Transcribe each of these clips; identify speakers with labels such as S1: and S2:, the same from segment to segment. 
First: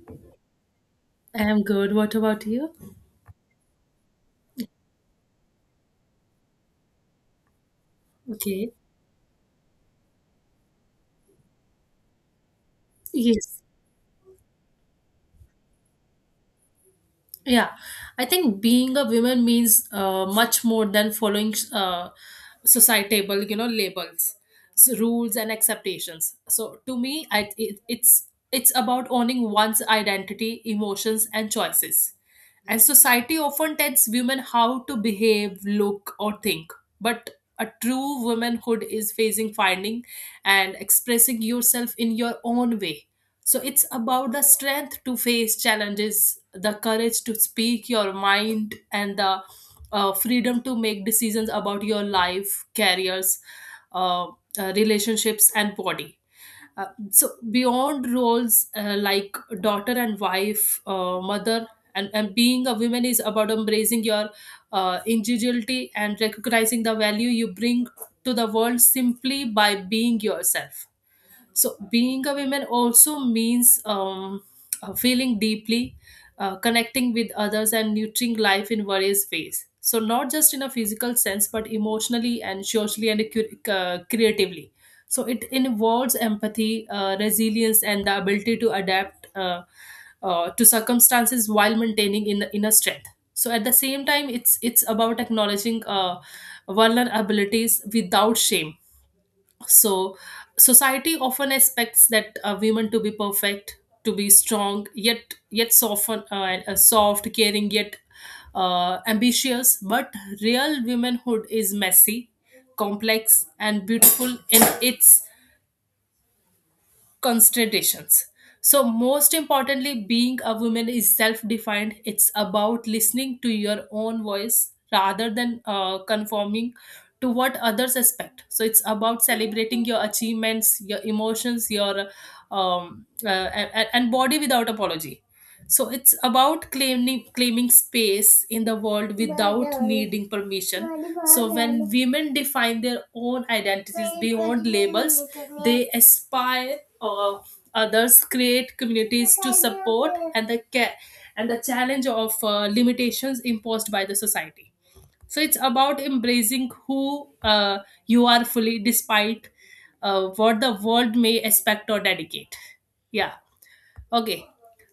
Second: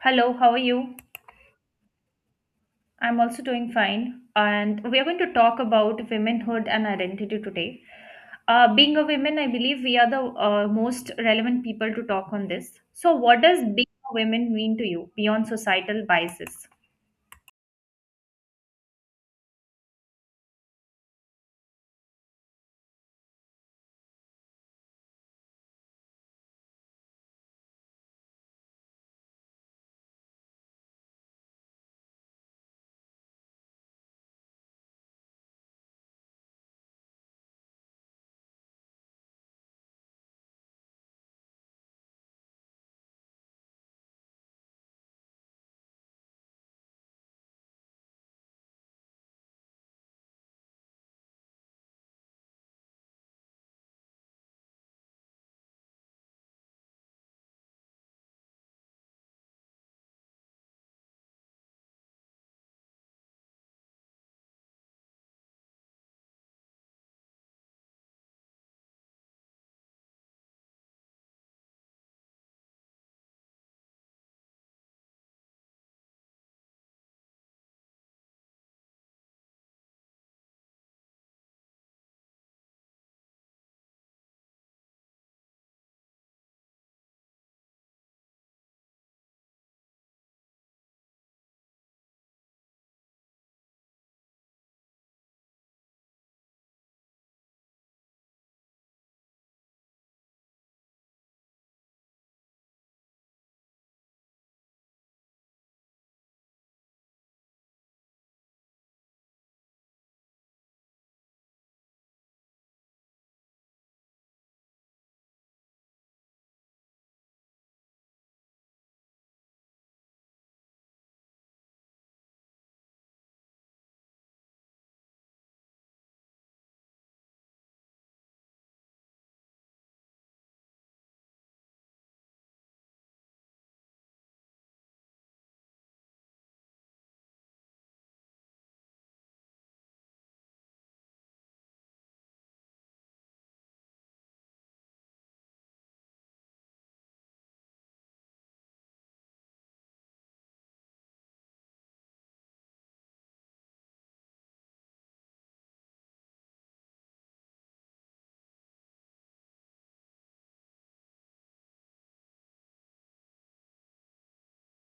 S1: Hello, how are you?
S2: I am good. What about you?
S1: I'm also doing fine, and we are going to talk about womanhood and identity today.
S2: Okay.
S1: Being a woman, I believe we are the most relevant people to talk on this. So, what
S2: Yes.
S1: does being a woman mean to you beyond societal biases?
S2: Yeah. I think being a woman means much more than following societal, labels, so rules and expectations. So to me, I, it, it's about owning one's identity, emotions, and choices. And society often tells women how to behave, look, or think. But a true womanhood is facing finding and expressing yourself in your own way. So it's about the strength to face challenges, the courage to speak your mind, and the freedom to make decisions about your life, careers, uh, relationships, and body. So beyond roles like daughter and wife, mother, and being a woman is about embracing your individuality and recognizing the value you bring to the world simply by being yourself. So being a woman also means feeling deeply, connecting with others and nurturing life in various ways, so not just in a physical sense but emotionally and socially and creatively. So it involves empathy, resilience, and the ability to adapt to circumstances while maintaining in inner strength. So at the same time it's about acknowledging vulnerabilities without shame. So society often expects that women to be perfect, to be strong yet soften and soft caring yet ambitious, but real womanhood is messy, complex, and beautiful in its considerations. So, most importantly, being a woman is self defined. It's about listening to your own voice rather than conforming to what others expect. So, it's about celebrating your achievements, your emotions, your um, uh, and body without apology. So, it's about claiming space in the world without needing permission. So, when women define their own identities beyond labels, they aspire or others create communities to support and the care and the challenge of limitations imposed by the society. So it's about embracing who you are fully despite what the world may expect or dedicate. Yeah. Okay.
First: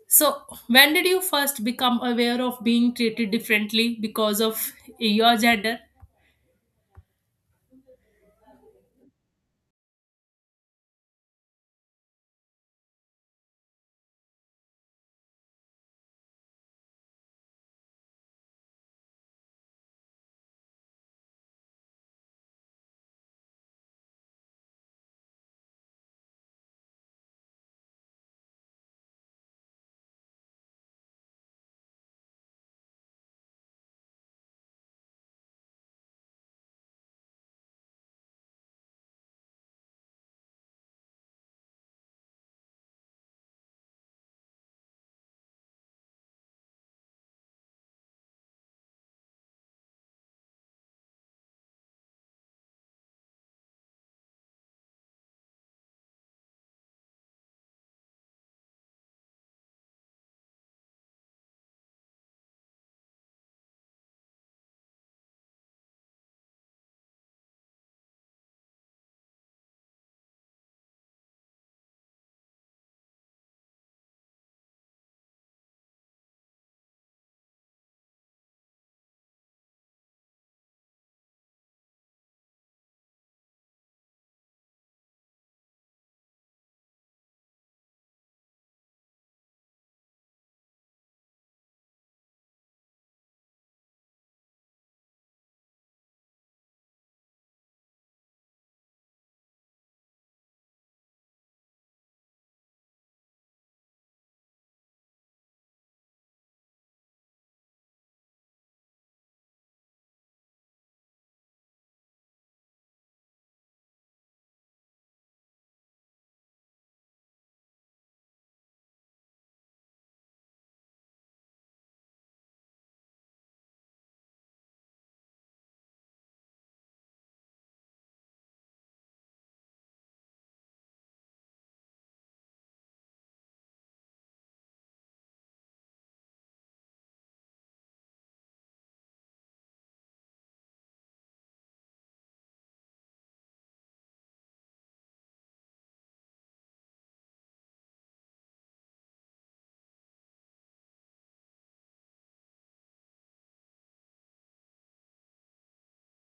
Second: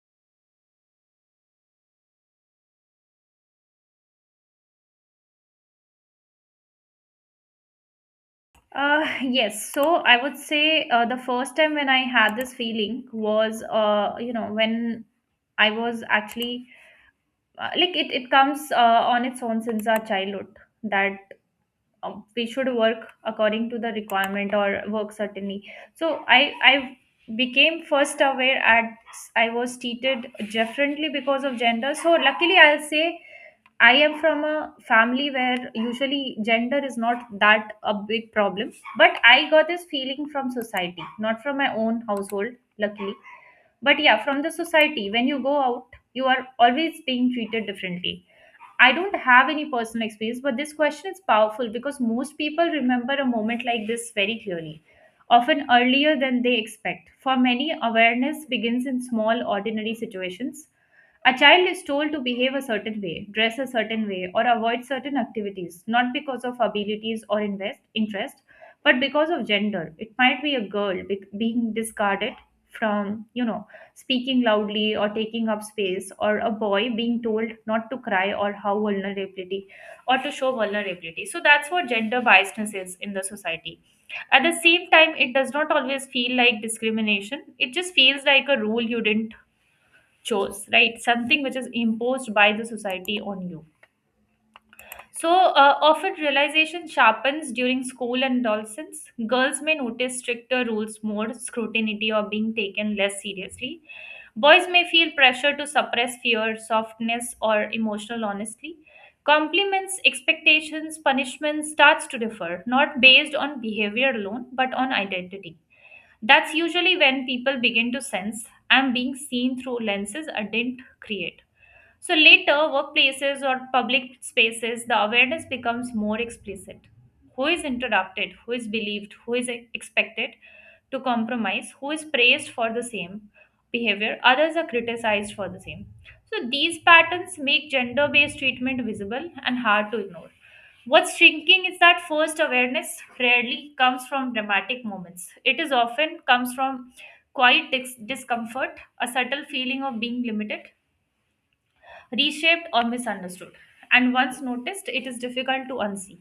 S2: So when did you first become aware of being treated differently because of your gender?
S1: Yes, so I would say the first time when I had this feeling was, when I was actually like it comes on its own since our childhood that we should work according to the requirement or work certainly, so I became first aware at I was treated differently because of gender. So luckily, I'll say I am from a family where usually gender is not that a big problem, but I got this feeling from society, not from my own household luckily. But yeah, from the society, when you go out, you are always being treated differently. I don't have any personal experience, but this question is powerful because most people remember a moment like this very clearly, often earlier than they expect. For many, awareness begins in small, ordinary situations. A child is told to behave a certain way, dress a certain way, or avoid certain activities, not because of abilities or invest interest, but because of gender. It might be a girl being discarded from speaking loudly or taking up space, or a boy being told not to cry or how vulnerability or to show vulnerability. So that's what gender biasness is in the society. At the same time, it does not always feel like discrimination. It just feels like a rule you didn't choose, right? Something which is imposed by the society on you. So often realization sharpens during school and adolescence. Girls may notice stricter rules, more scrutiny, or being taken less seriously. Boys may feel pressure to suppress fear, softness, or emotional honesty. Compliments, expectations, punishments starts to differ, not based on behavior alone, but on identity. That's usually when people begin to sense I'm being seen through lenses I didn't create. So later, workplaces or public spaces, the awareness becomes more explicit. Who is interrupted, who is believed, who is expected to compromise, who is praised for the same behavior, others are criticized for the same. So these patterns make gender based treatment visible and hard to ignore. What's shrinking is that first awareness rarely comes from dramatic moments. It is often comes from quiet discomfort, a subtle feeling of being limited, reshaped or misunderstood. And once noticed, it is difficult to unsee.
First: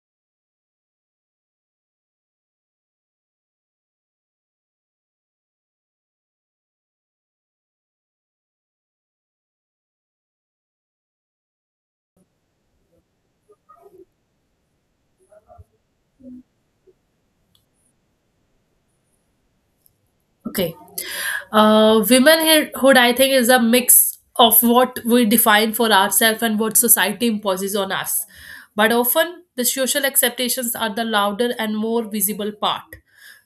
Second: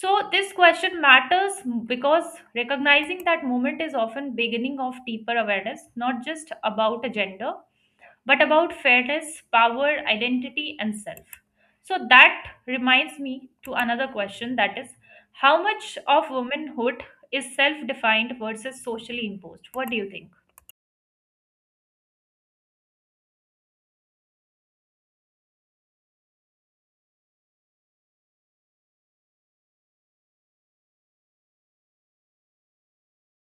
S1: So this question matters because recognizing that moment is often beginning of deeper awareness, not just about a gender, but about fairness, power, identity and self. So that reminds me to another question, that is how much of womanhood is self defined versus socially imposed? What do you think?
S2: Okay. Womanhood, I think, is a mix of what we define for ourselves and what society imposes on us. But often, the social acceptations are the louder and more visible part.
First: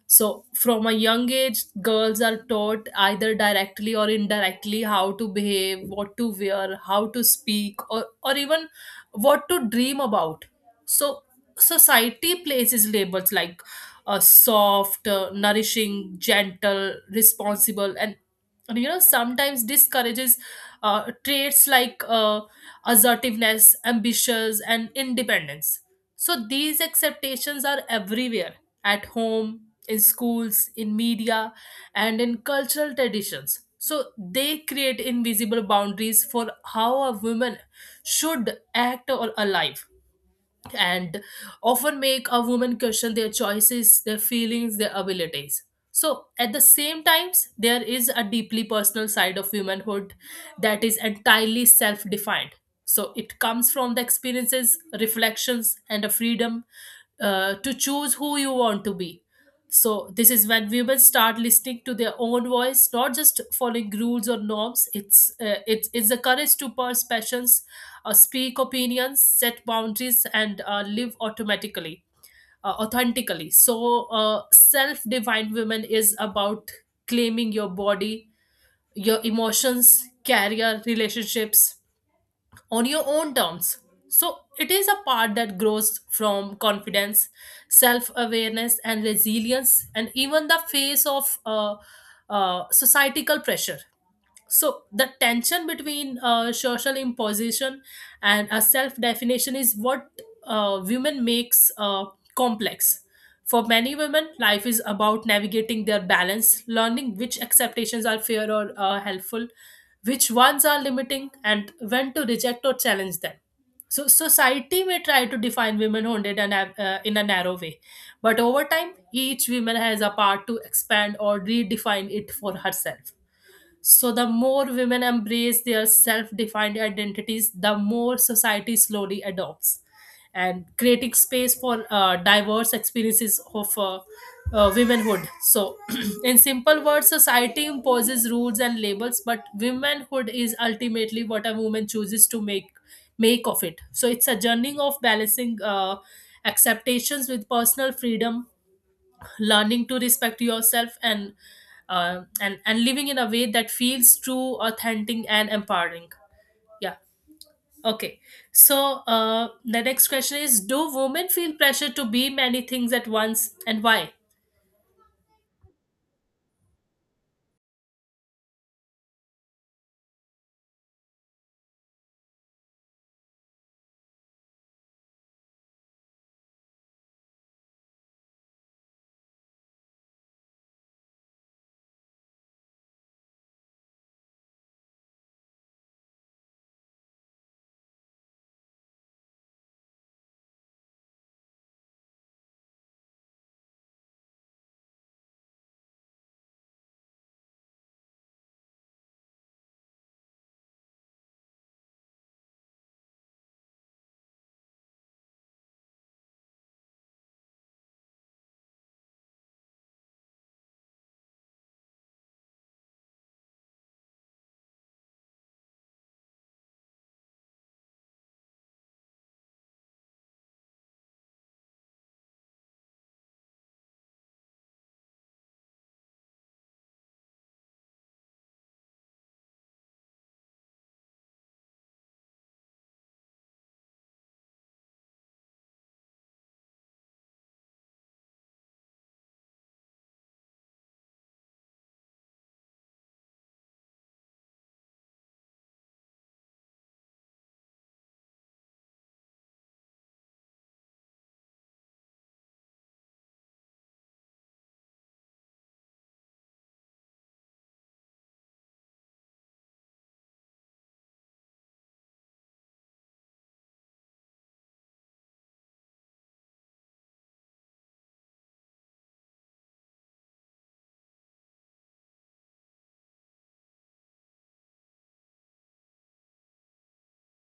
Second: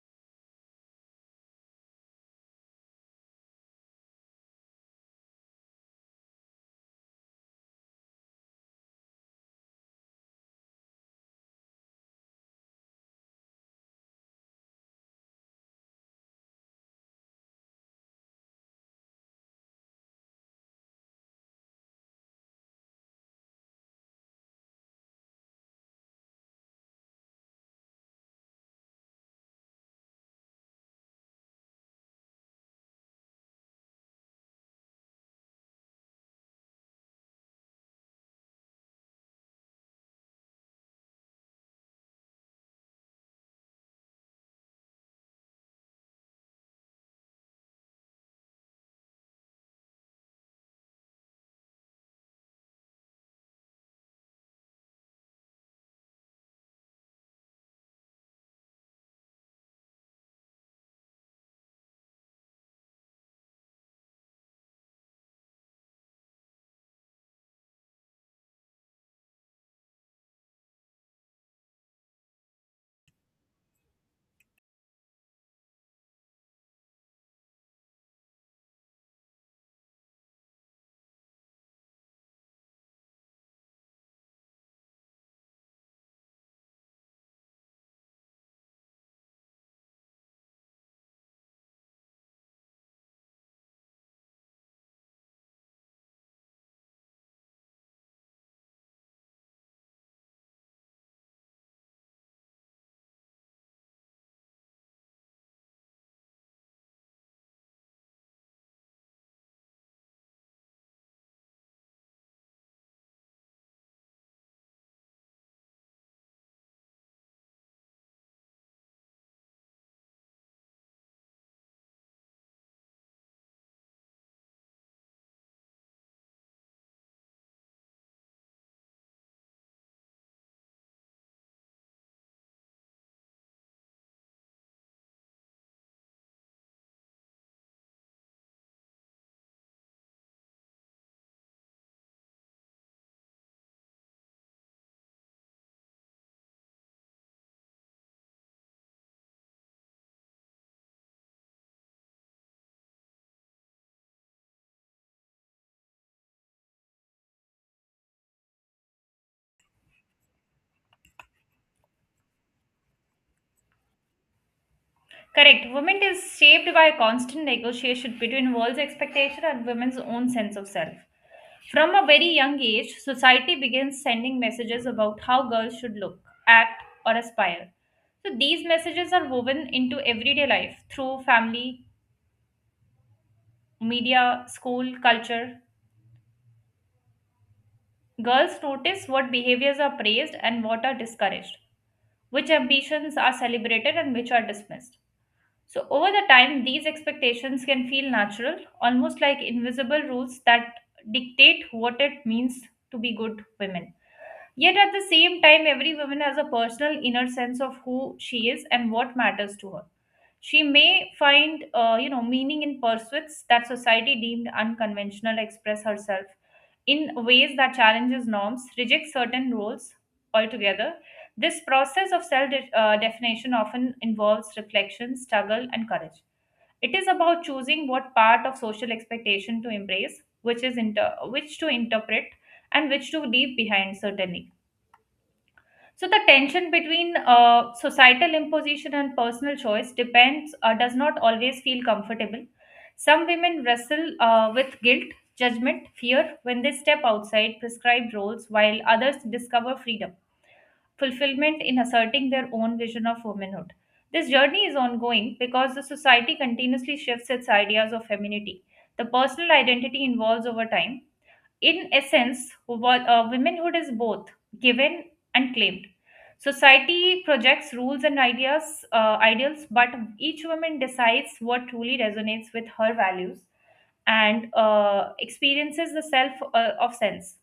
S2: So, from a young age, girls are taught either directly or indirectly how to behave, what to wear, how to speak, or even what to dream about. So, society places labels like soft, nourishing, gentle, responsible, and, sometimes discourages traits like assertiveness, ambitious, and independence. So these acceptations are everywhere: at home, in schools, in media, and in cultural traditions. So they create invisible boundaries for how a woman should act or alive, and often make a woman question their choices, their feelings, their abilities. So, at the same times, there is a deeply personal side of womanhood that is entirely self defined. So, it comes from the experiences, reflections, and a freedom to choose who you want to be. So, this is when women start listening to their own voice, not just following rules or norms. It's the courage to pursue passions, speak opinions, set boundaries, and live automatically, authentically. So, self defined women is about claiming your body, your emotions, career, relationships on your own terms. So, it is a part that grows from confidence, self awareness, and resilience, and even the face of societal pressure. So the tension between social imposition and a self definition is what women makes complex. For many women life is about navigating their balance, learning which acceptations are fair or helpful, which ones are limiting and when to reject or challenge them. So society may try to define womanhood in in a narrow way, but over time each woman has a part to expand or redefine it for herself. So, the more women embrace their self defined identities, the more society slowly adopts, and creating space for diverse experiences of womenhood. So, in simple words, society imposes rules and labels, but womanhood is ultimately what a woman chooses to make of it. So, it's a journey of balancing acceptations with personal freedom, learning to respect yourself, and living in a way that feels true, authentic, and empowering. Yeah. Okay. So the next question is, do women feel pressure to be many things at once, and why?
S1: Correct. Women is shaped by a constant negotiation between world's expectation and women's own sense of self. From a very young age, society begins sending messages about how girls should look, act, or aspire. So these messages are woven into everyday life through family, media, school, culture. Girls notice what behaviors are praised and what are discouraged, which ambitions are celebrated and which are dismissed. So, over the time, these expectations can feel natural, almost like invisible rules that dictate what it means to be good women. Yet, at the same time, every woman has a personal inner sense of who she is and what matters to her. She may find, meaning in pursuits that society deemed unconventional, express herself in ways that challenges norms, rejects certain roles altogether. This process of definition often involves reflection, struggle, and courage. It is about choosing what part of social expectation to embrace, which to interpret, and which to leave behind. Certainly, so the tension between societal imposition and personal choice depends does not always feel comfortable. Some women wrestle with guilt, judgment, fear when they step outside prescribed roles, while others discover freedom, fulfillment in asserting their own vision of womanhood. This journey is ongoing because the society continuously shifts its ideas of femininity. The personal identity evolves over time. In essence, womanhood is both given and claimed. Society projects rules and ideas, ideals, but each woman decides what truly resonates with her values and experiences the self of sense.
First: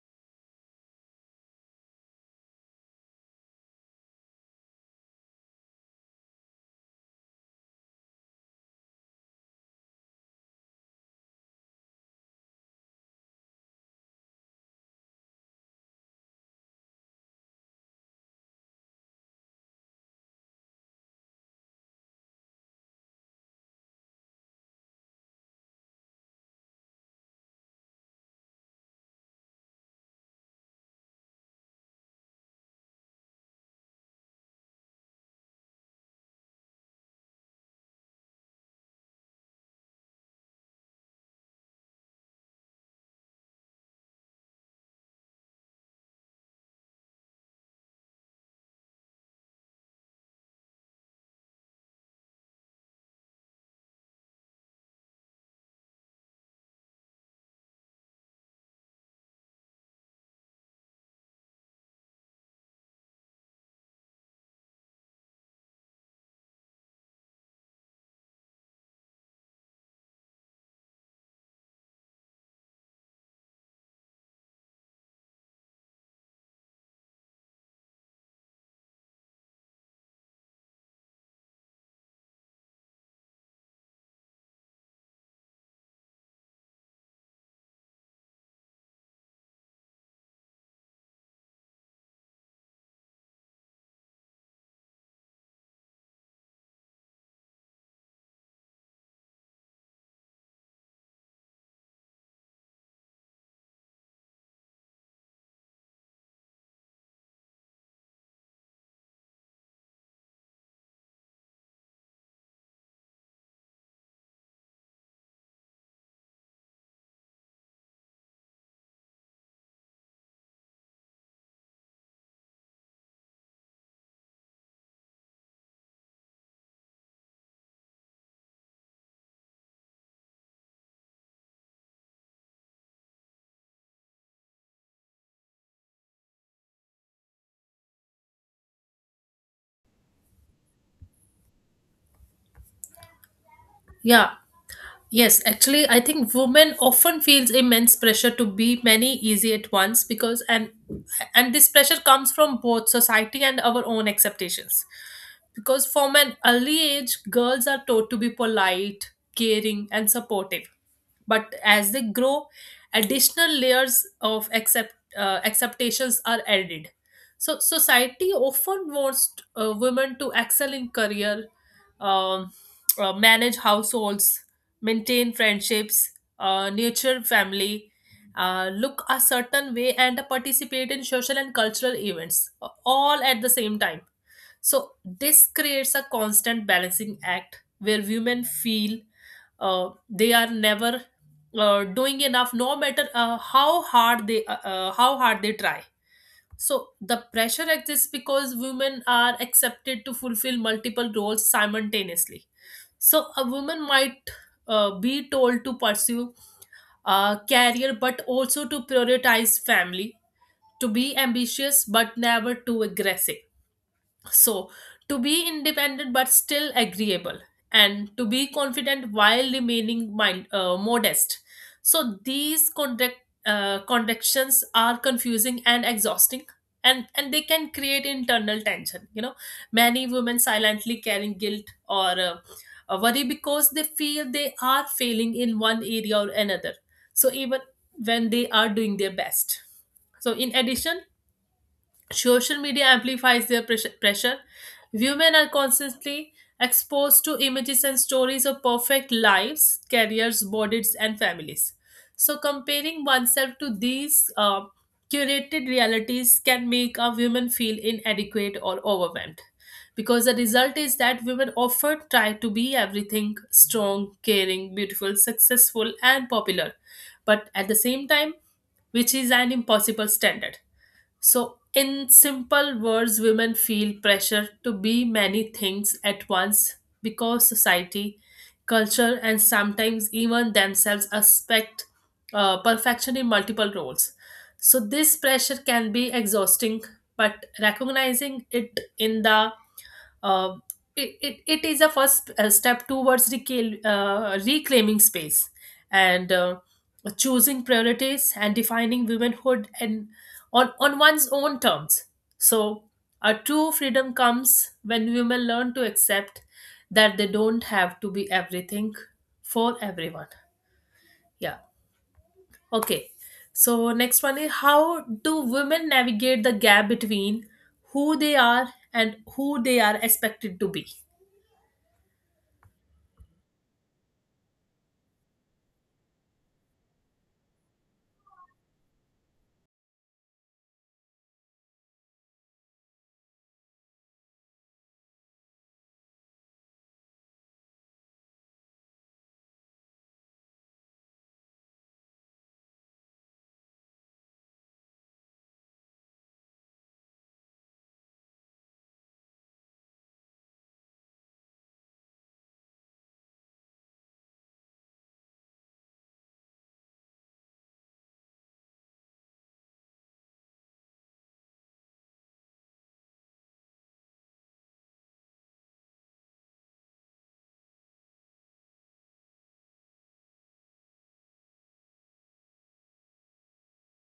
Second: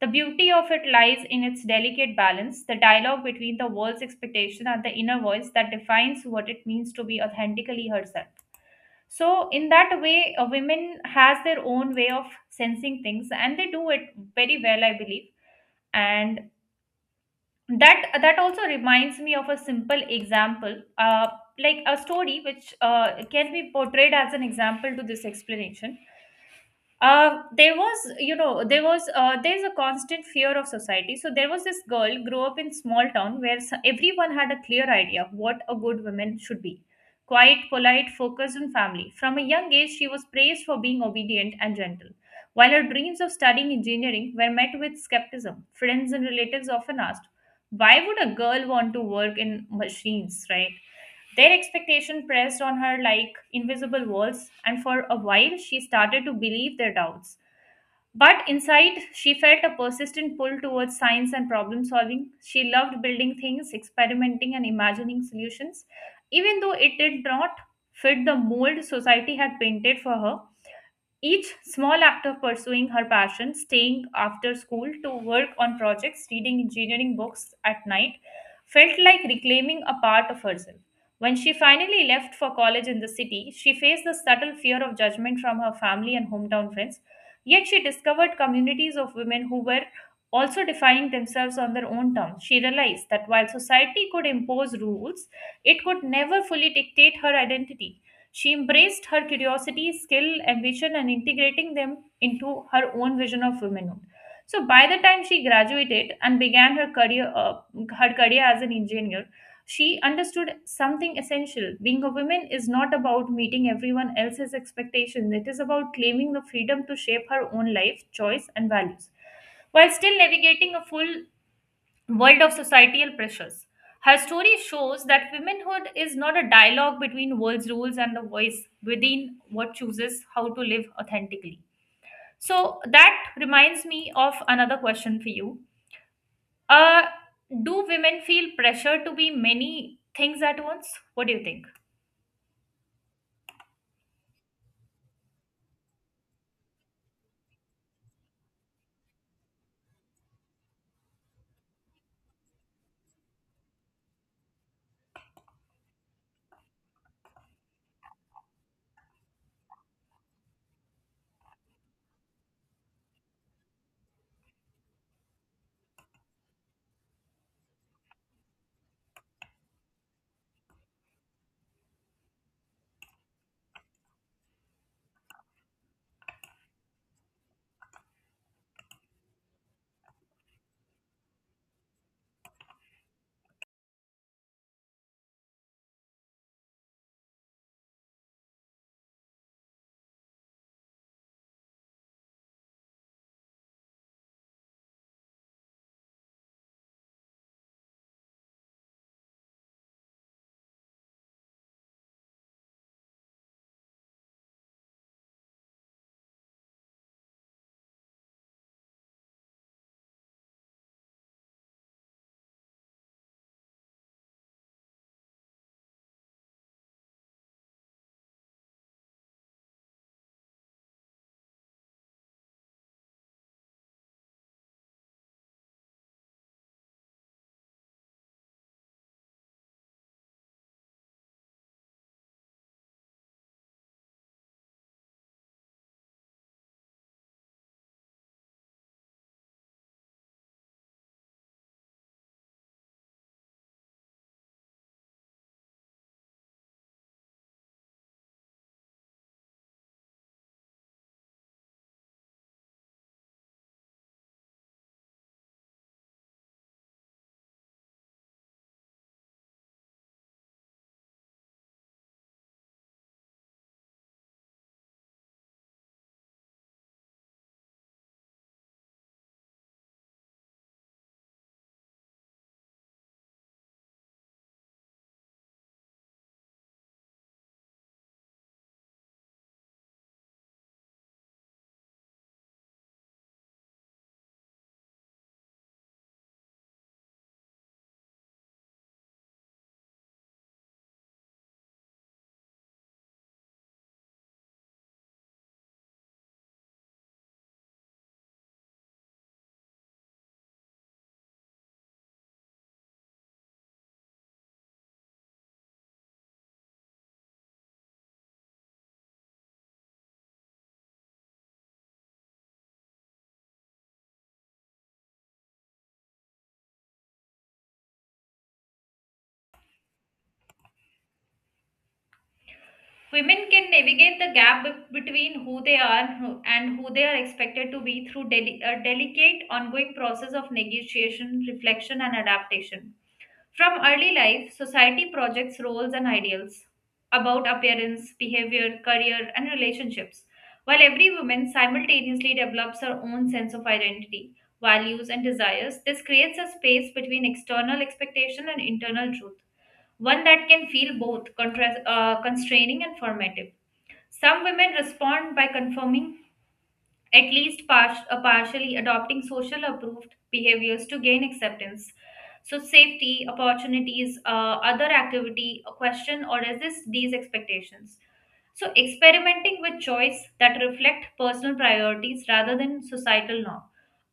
S1: The beauty of it lies in its delicate balance, the dialogue between the world's expectation and the inner voice that defines what it means to be authentically herself. So in that way, women has their own way of sensing things and they do it very well, I believe. And that also reminds me of a simple example, like a story which can be portrayed as an example to this explanation. Uh, there was you know there was there's a constant fear of society. So there was this girl grew up in small town where everyone had a clear idea of what a good woman should be: quiet, polite, focused on family. From a young age, she was praised for being obedient and gentle, while her dreams of studying engineering were met with skepticism. Friends and relatives often asked, why would a girl want to work in machines, right? Their expectation pressed on her like invisible walls, and for a while she started to believe their doubts. But inside, she felt a persistent pull towards science and problem solving. She loved building things, experimenting, and imagining solutions, even though it did not fit the mold society had painted for her. Each small act of pursuing her passion, staying after school to work on projects, reading engineering books at night, felt like reclaiming a part of herself. When she finally left for college in the city, she faced the subtle fear of judgment from her family and hometown friends. Yet she discovered communities of women who were also defining themselves on their own terms. She realized that while society could impose rules, it could never fully dictate her identity. She embraced her curiosity, skill, ambition, and integrating them into her own vision of womanhood. So by the time she graduated and began her career as an engineer, she understood something essential. Being a woman is not about meeting everyone else's expectations. It is about claiming the freedom to shape her own life, choice, and values while still navigating a full world of societal pressures. Her story shows that womanhood is not a dialogue between world's rules and the voice within what chooses how to live authentically. So that reminds me of another question for you. Uh, do women feel pressure to be many things at once? What do you think?
S2: Yeah. Yes, actually, I think women often feels immense pressure to be many easy at once, because and this pressure comes from both society and our own expectations. Because from an early age, girls are taught to be polite, caring, and supportive. But as they grow, additional layers of acceptations are added. So society often wants women to excel in career, um, manage households, maintain friendships, nurture family, look a certain way, and participate in social and cultural events, all at the same time. So, this creates a constant balancing act where women feel they are never doing enough, no matter how hard they try. So the pressure exists because women are accepted to fulfill multiple roles simultaneously. So a woman might be told to pursue a career but also to prioritize family, to be ambitious but never too aggressive, so, to be independent but still agreeable, and to be confident while remaining modest. So, these contradictions are confusing and exhausting. And they can create internal tension, many women silently carrying guilt or worry because they feel they are failing in one area or another, so even when they are doing their best. So in addition, social media amplifies their pressure. Women are constantly exposed to images and stories of perfect lives, careers, bodies, and families. So, comparing oneself to these curated realities can make a woman feel inadequate or overwhelmed. Because the result is that women often try to be everything strong, caring, beautiful, successful, and popular, but at the same time, which is an impossible standard. So, in simple words, women feel pressure to be many things at once because society, culture, and sometimes even themselves expect perfection in multiple roles. So, this pressure can be exhausting, but recognizing it in the uh, it is a first step towards reclaiming space and choosing priorities and defining womanhood and on one's own terms. So, a true freedom comes when women learn to accept that they don't have to be everything for everyone. Yeah. Okay. So, next one is, how do women navigate the gap between who they are and who they are expected to be?
S1: Women can navigate the gap between who they are and who they are expected to be through a delicate, ongoing process of negotiation, reflection, and adaptation. From early life, society projects roles and ideals about appearance, behavior, career, and relationships, while every woman simultaneously develops her own sense of identity, values, and desires. This creates a space between external expectation and internal truth, one that can feel both constraining and formative. Some women respond by conforming, at least partially adopting social approved behaviors to gain acceptance. So, safety, opportunities, other activity, a question, or resist these expectations. So, experimenting with choice that reflect personal priorities rather than societal norm.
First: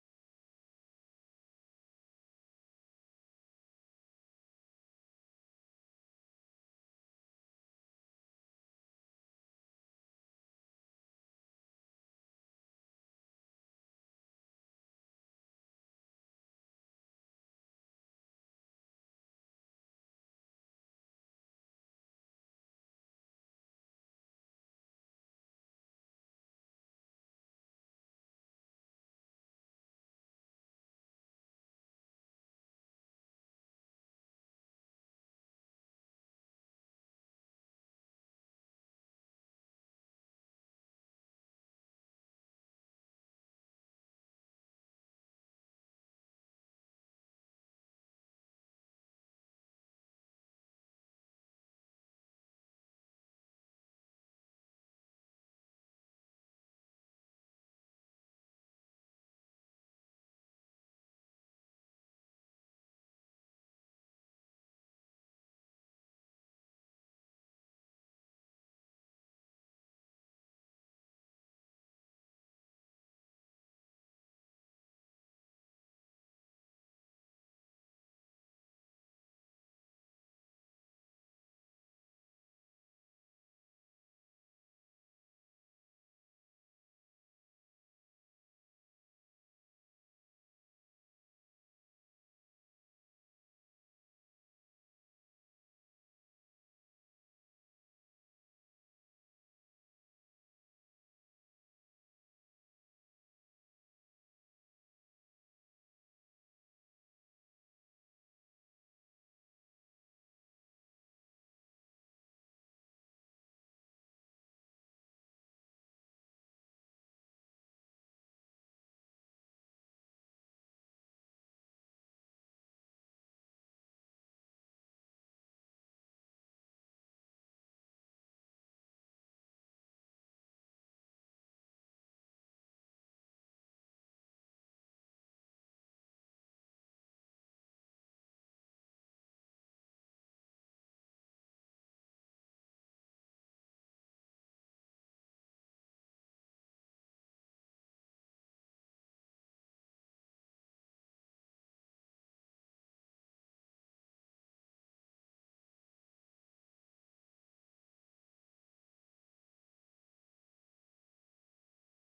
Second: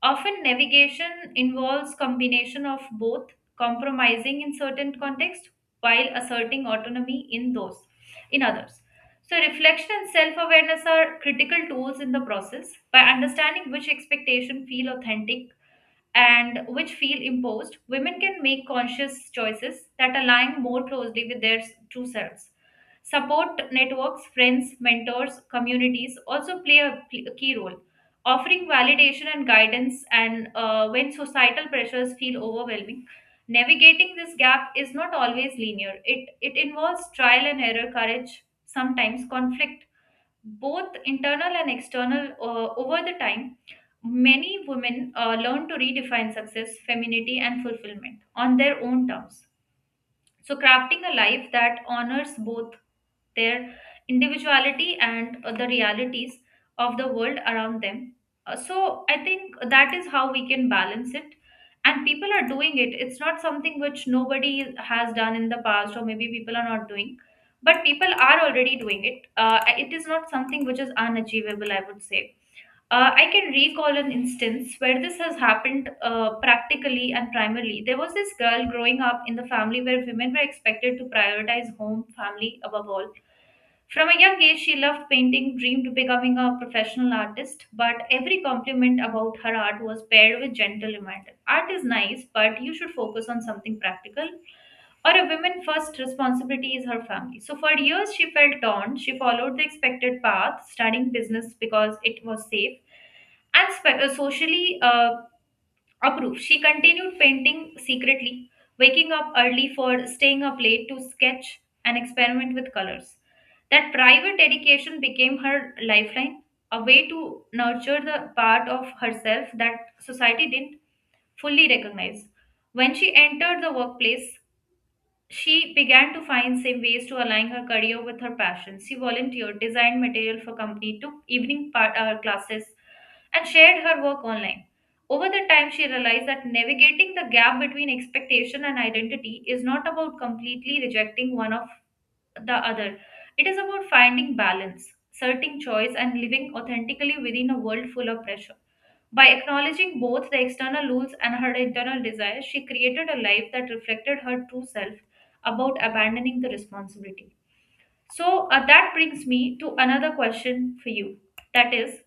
S1: Often, navigation involves combination of both, compromising in certain contexts while asserting autonomy in those, in others. So, reflection and self awareness are critical tools in the process. By understanding which expectation feel authentic and which feel imposed, women can make conscious choices that align more closely with their true selves. Support networks, friends, mentors, communities also play a key role, offering validation and guidance. And when societal pressures feel overwhelming, navigating this gap is not always linear. It involves trial and error, courage, sometimes conflict, both internal and external. Over the time, many women learn to redefine success, femininity and fulfillment on their own terms, so crafting a life that honors both their individuality and the realities of the world around them. So, I think that is how we can balance it. And people are doing it. It's not something which nobody has done in the past, or maybe people are not doing, but people are already doing it. It is not something which is unachievable, I would say. I can recall an instance where this has happened practically and primarily. There was this girl growing up in the family where women were expected to prioritize home, family above all. From a young age, she loved painting, dreamed of becoming a professional artist, but every compliment about her art was paired with gentle reminder. Art is nice, but you should focus on something practical, or a woman first responsibility is her family. So for years, she felt torn. She followed the expected path, studying business because it was safe and socially approved. She continued painting secretly, waking up early for staying up late to sketch and experiment with colors. That private dedication became her lifeline, a way to nurture the part of herself that society didn't fully recognize. When she entered the workplace, she began to find same ways to align her career with her passion. She volunteered, designed material for company, took evening part, classes, and shared her work online. Over the time, she realized that navigating the gap between expectation and identity is not about completely rejecting one of the other. It is about finding balance, asserting choice, and living authentically within a world full of pressure. By acknowledging both the external rules and her internal desires, she created a life that reflected her true self about abandoning the responsibility. So that brings me to another question for you. That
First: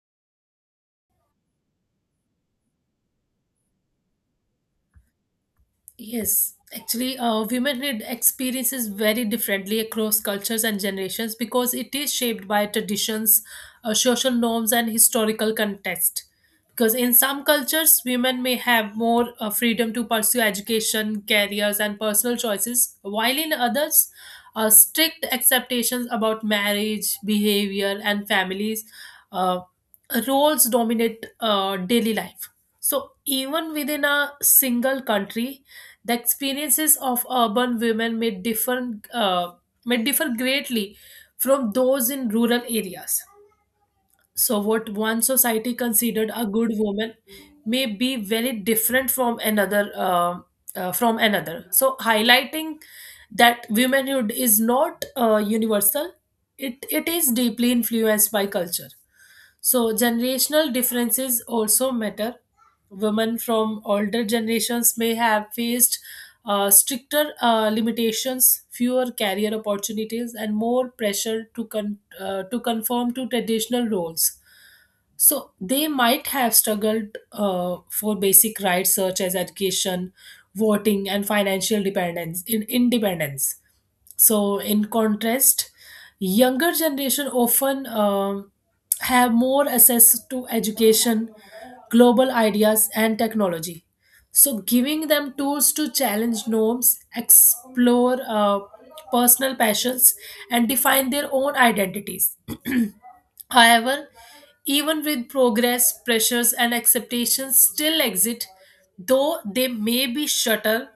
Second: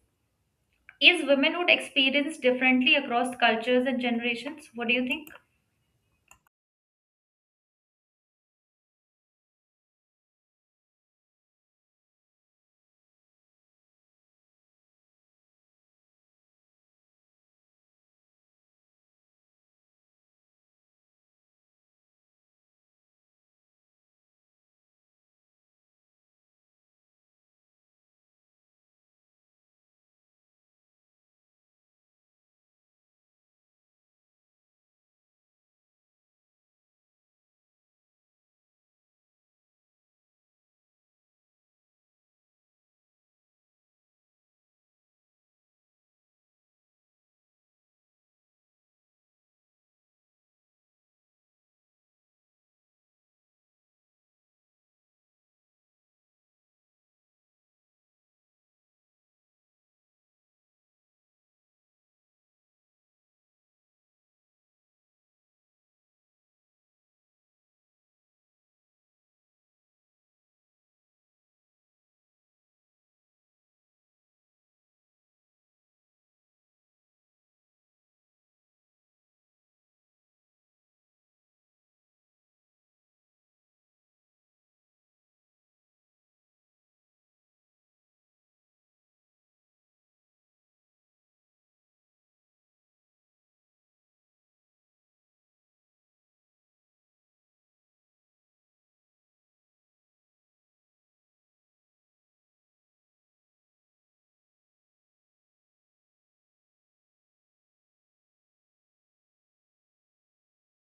S1: is womenhood experienced differently across cultures and generations? What do you think?
S2: Yes, actually, women read experiences very differently across cultures and generations, because it is shaped by traditions, social norms, and historical context. Because in some cultures, women may have more freedom to pursue education, careers, and personal choices, while in others, strict expectations about marriage, behavior, and families uh, roles dominate daily life. So even within a single country, the experiences of urban women may differ greatly from those in rural areas. So, what one society considered a good woman may be very different from another. From another. So, highlighting that womanhood is not universal; it is deeply influenced by culture. So, generational differences also matter. Women from older generations may have faced stricter limitations, fewer career opportunities, and more pressure to to conform to traditional roles. So they might have struggled for basic rights such as education, voting, and financial dependence in independence. So in contrast, younger generation often have more access to education, global ideas, and technology, so giving them tools to challenge norms, explore personal passions, and define their own identities. However, even with progress, pressures and expectations still exist, though they may be shuttered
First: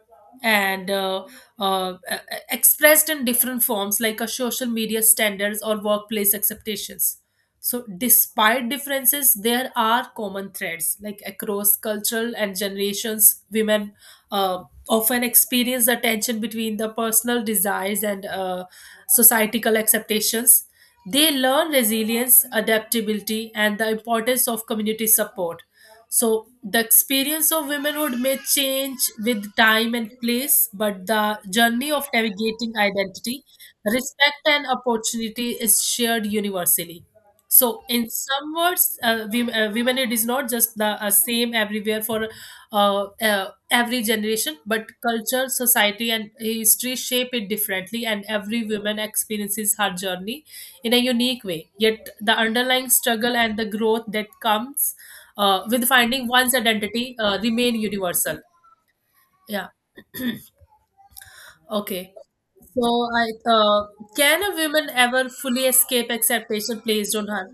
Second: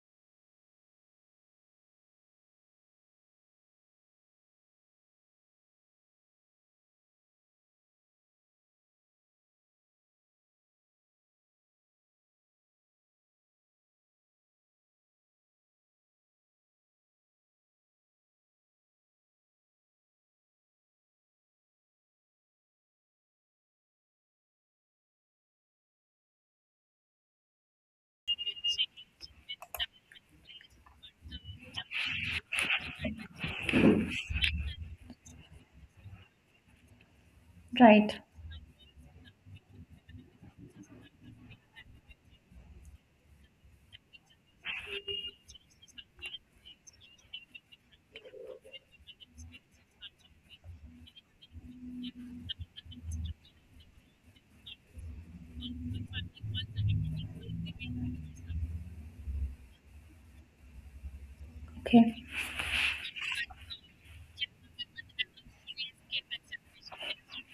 S2: and expressed in different forms like a social media standards or workplace expectations. So, despite differences, there are common threads like across cultural and generations. Women often experience the tension between the personal desires and societal acceptations. They learn resilience, adaptability, and the importance of community support. So, the experience of womanhood may change with time and place, but the journey of navigating identity, respect, and opportunity is shared universally. So, in
S1: Right.
S2: some words, womanhood is not just the same everywhere for every generation, but culture, society, and history shape it differently, and every woman experiences her journey in a unique way. Yet the underlying struggle and the growth that comes with finding one's identity remain universal. Yeah. Okay.
S1: Okay.
S2: So, I can a woman ever fully escape acceptation placed on her?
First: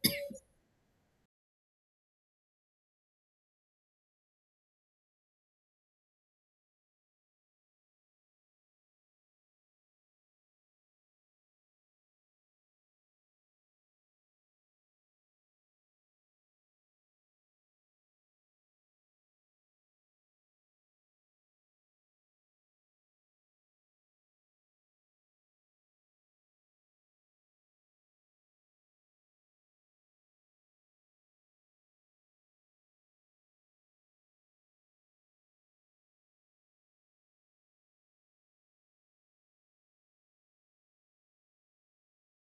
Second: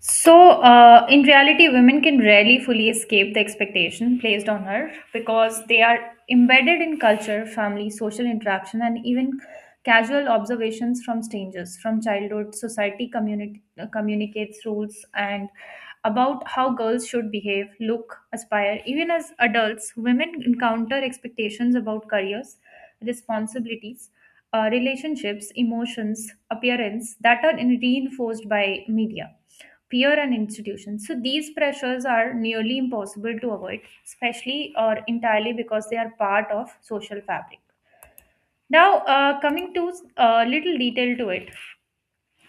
S1: So, in reality, women can rarely fully escape the expectation placed on her because they are embedded in culture, family, social interaction, and even casual observations from strangers. From childhood, society communicates rules and about how girls should behave, look, aspire. Even as adults, women encounter expectations about careers, responsibilities, relationships, emotions, appearance that are reinforced by media peer and institutions. So these pressures are nearly impossible to avoid, especially or entirely because they are part of social fabric. Now, coming to a little detail to it,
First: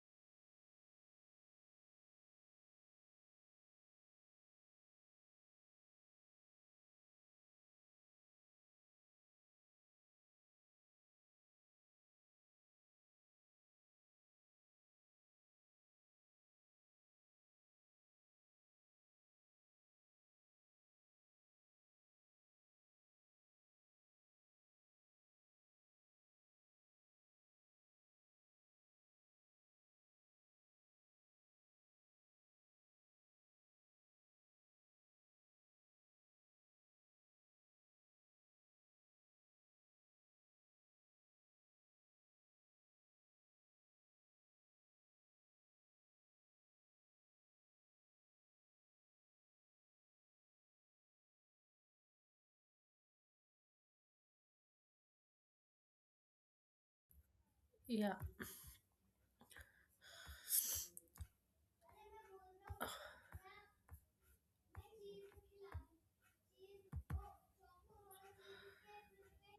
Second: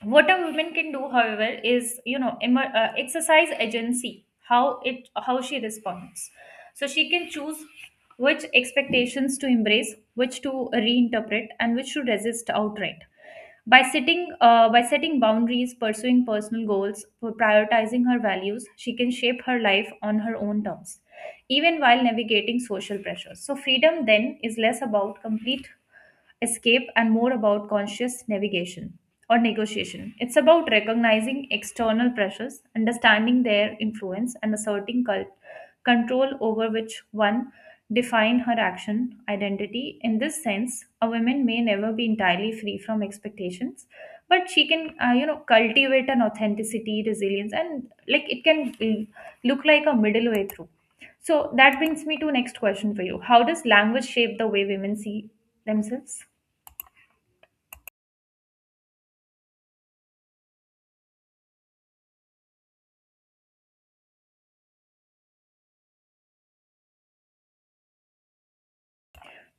S1: what a woman can do however is exercise agency how it how she responds, so she can choose which expectations to embrace, which to reinterpret, and which to resist outright by sitting by setting boundaries, pursuing personal goals for prioritizing her values. She can shape her life on her own terms even while navigating social pressures. So freedom then is less about complete escape and more about conscious navigation or negotiation. It's about recognizing external pressures, understanding their influence, and asserting control over which one define her action identity. In this sense, a woman may never be entirely free from expectations, but she can, you know, cultivate an authenticity, resilience, and like it can look like a middle way through. So that brings me to next question for you. How does language shape the way women see themselves?
S2: Yeah.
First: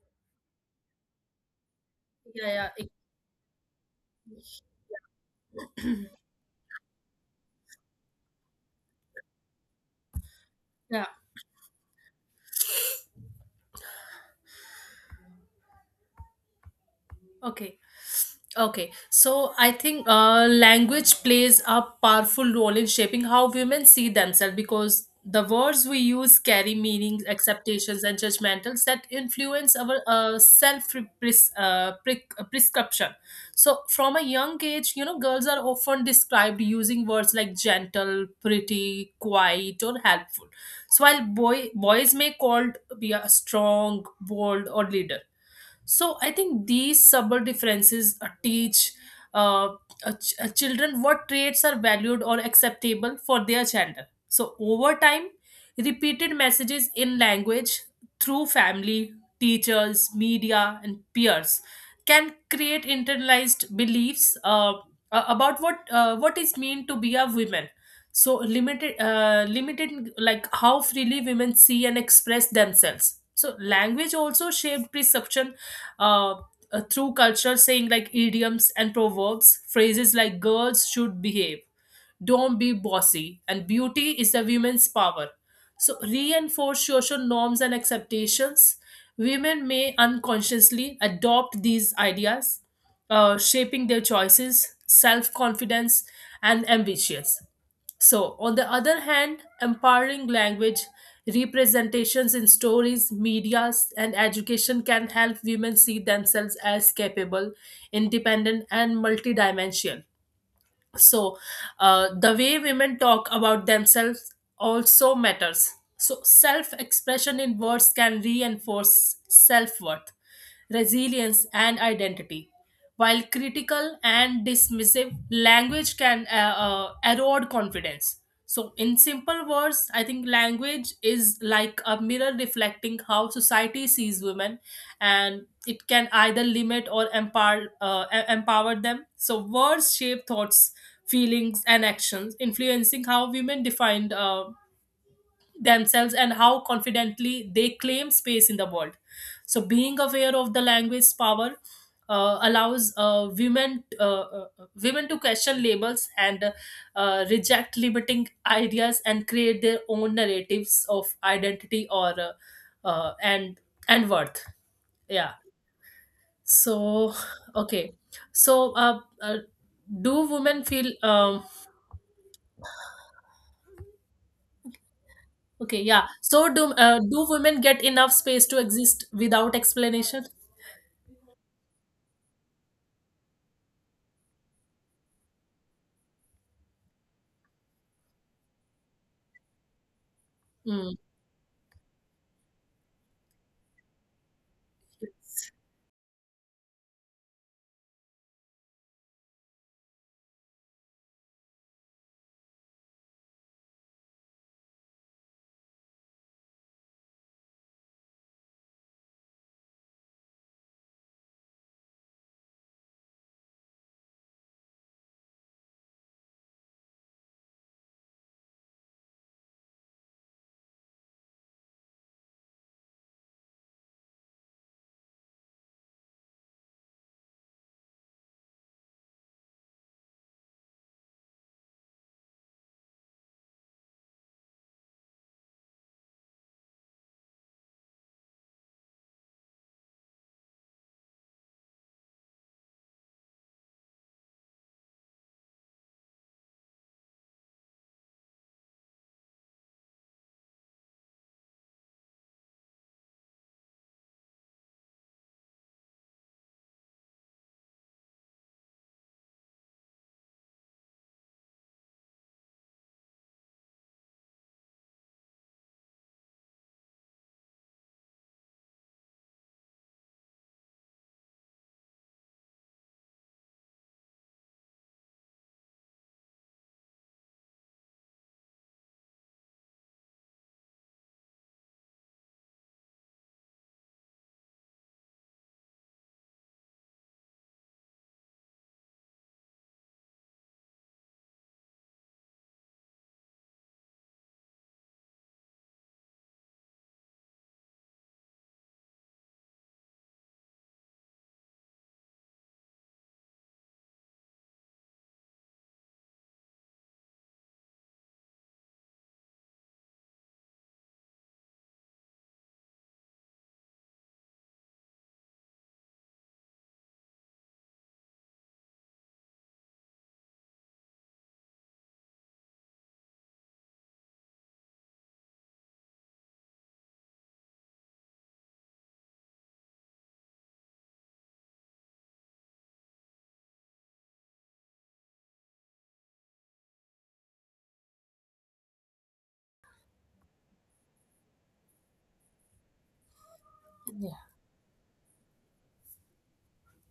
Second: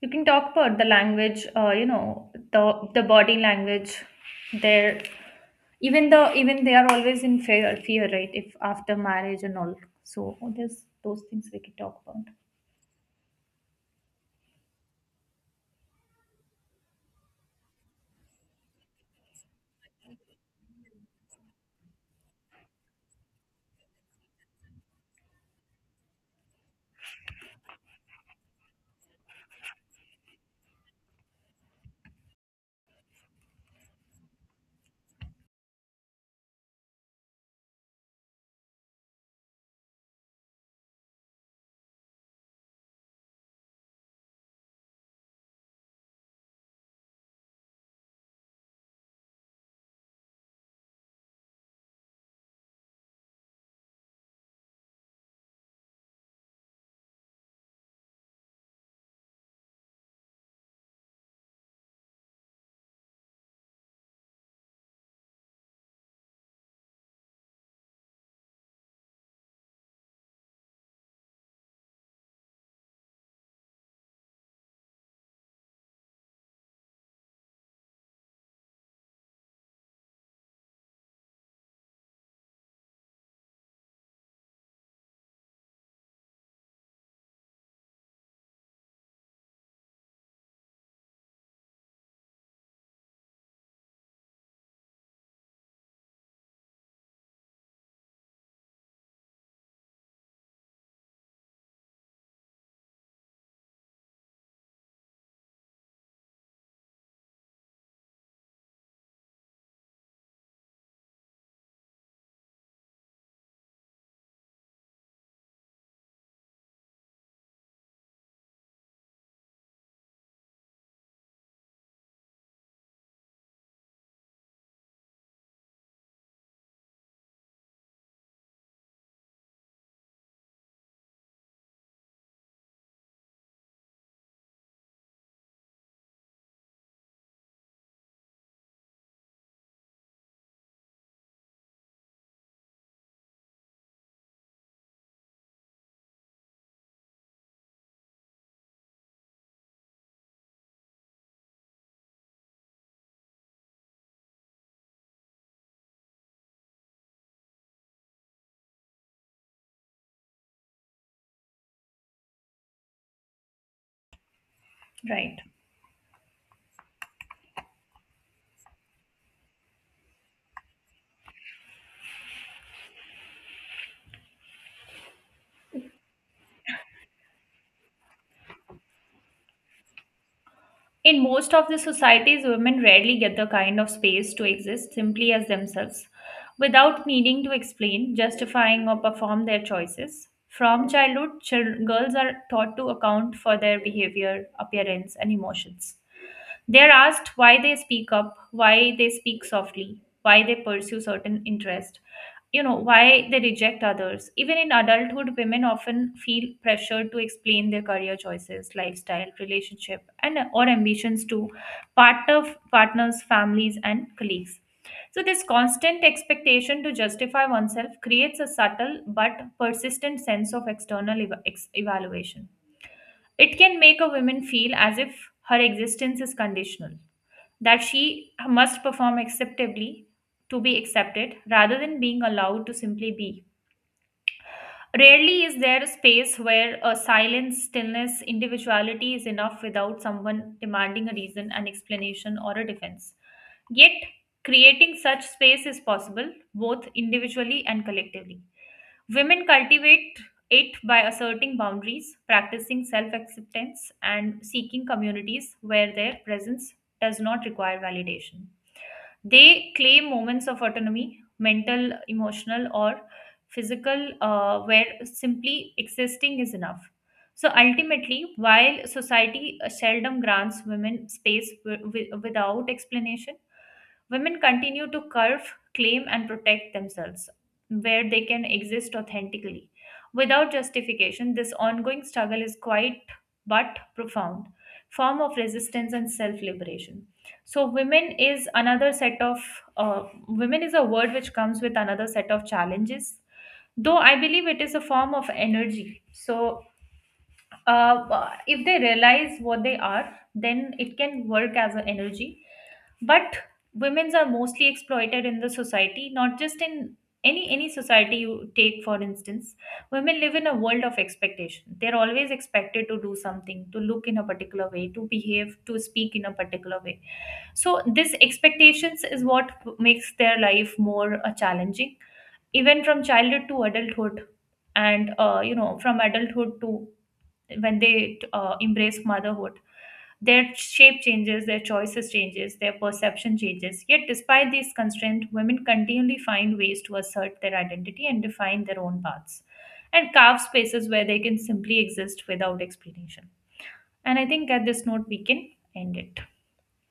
S1: You can talk about the language you know,
S2: Yeah.
S1: the the body language, their, even the, even they are always in fear right, if after marriage and all, so there's
S2: Yeah.
S1: those things we can talk about.
S2: Okay. Okay, so I think language plays a powerful role in shaping how women see themselves, because the words we use carry meanings, acceptations, and judgmentals that influence our self prescription. So, from a young age, girls are often described using words like gentle, pretty, quiet, or helpful. So, while boys may called be a strong, bold, or leader. So I think these subtle differences teach uh, children what traits are valued or acceptable for their gender. So over time repeated messages in language through family, teachers, media, and peers can create internalized beliefs about what is mean to be a woman, so limited like how freely women see and express themselves. So language also shaped perception uh, through culture, saying like idioms and proverbs, phrases like girls should behave, don't be bossy, and beauty is a women's power, so reinforce social norms and acceptations. Women may unconsciously adopt these ideas, shaping their choices, self confidence, and ambitions. So, on the other hand, empowering language, representations in stories, medias, and education can help women see themselves as capable, independent, and multidimensional. So the way women talk about themselves also matters. So self expression in words can reinforce self worth, resilience, and identity, while critical and dismissive language can erode confidence. So in simple words, I think language is like a mirror reflecting how society sees women, and it can either limit or empower empower them. So words shape thoughts, feelings, and actions, influencing how women defined themselves and how confidently they claim space in the world. So, being aware of the language's power allows women to question labels and reject limiting ideas and create their own narratives of identity or uh, and and worth. Yeah.
S1: Right.
S2: So okay. So do women feel Okay, yeah. So do women get enough space to exist without explanation?
S1: In most of the societies, women rarely get the kind of space to exist simply as themselves without needing to explain, justifying, or perform their choices. From
S2: Mm,
S1: childhood, girls are taught to account for their behavior, appearance, and emotions. They are asked why they speak up, why they speak softly, why they pursue certain interest, you know, why they reject others. Even in adulthood, women often feel pressured to explain their career choices, lifestyle, relationship, and or ambitions to part of partners, families, and colleagues. So this constant expectation to justify oneself creates a subtle but persistent sense of external evaluation. It can make a woman feel as if her existence is conditional, that she must perform acceptably to be accepted rather than being allowed to simply be. Rarely is there a space where a silence, stillness, individuality is enough without someone demanding a reason, an explanation, or a defense. Yet, creating such space is possible both individually and collectively. Women cultivate it by asserting boundaries, practicing self acceptance, and seeking communities where their presence does not require validation. They claim moments of autonomy, mental, emotional, or physical, where simply existing is enough. So ultimately, while society seldom grants women space without explanation, women continue to curve, claim, and protect themselves where they can exist authentically. Without justification, this ongoing struggle is quite but profound form of resistance and self liberation. So, women is another set of, women is a word which comes with another set of challenges, though I believe it is a form of energy. So, if they realize what they are, then it can work as an energy. But women's are mostly exploited in the society, not just in any society you take. For instance, women live in a world of expectation. They're always expected to do something, to look in a particular way, to behave, to speak in a particular way. So this expectations is what makes their life more challenging, even from childhood to adulthood, and you know, from adulthood to when they embrace motherhood. Their shape changes, their choices changes, their perception changes. Yet despite these constraints, women continually find ways to assert their identity and define their own paths, and carve spaces where they can simply exist without explanation. And
S2: yeah.
S1: I think at this note we can end it.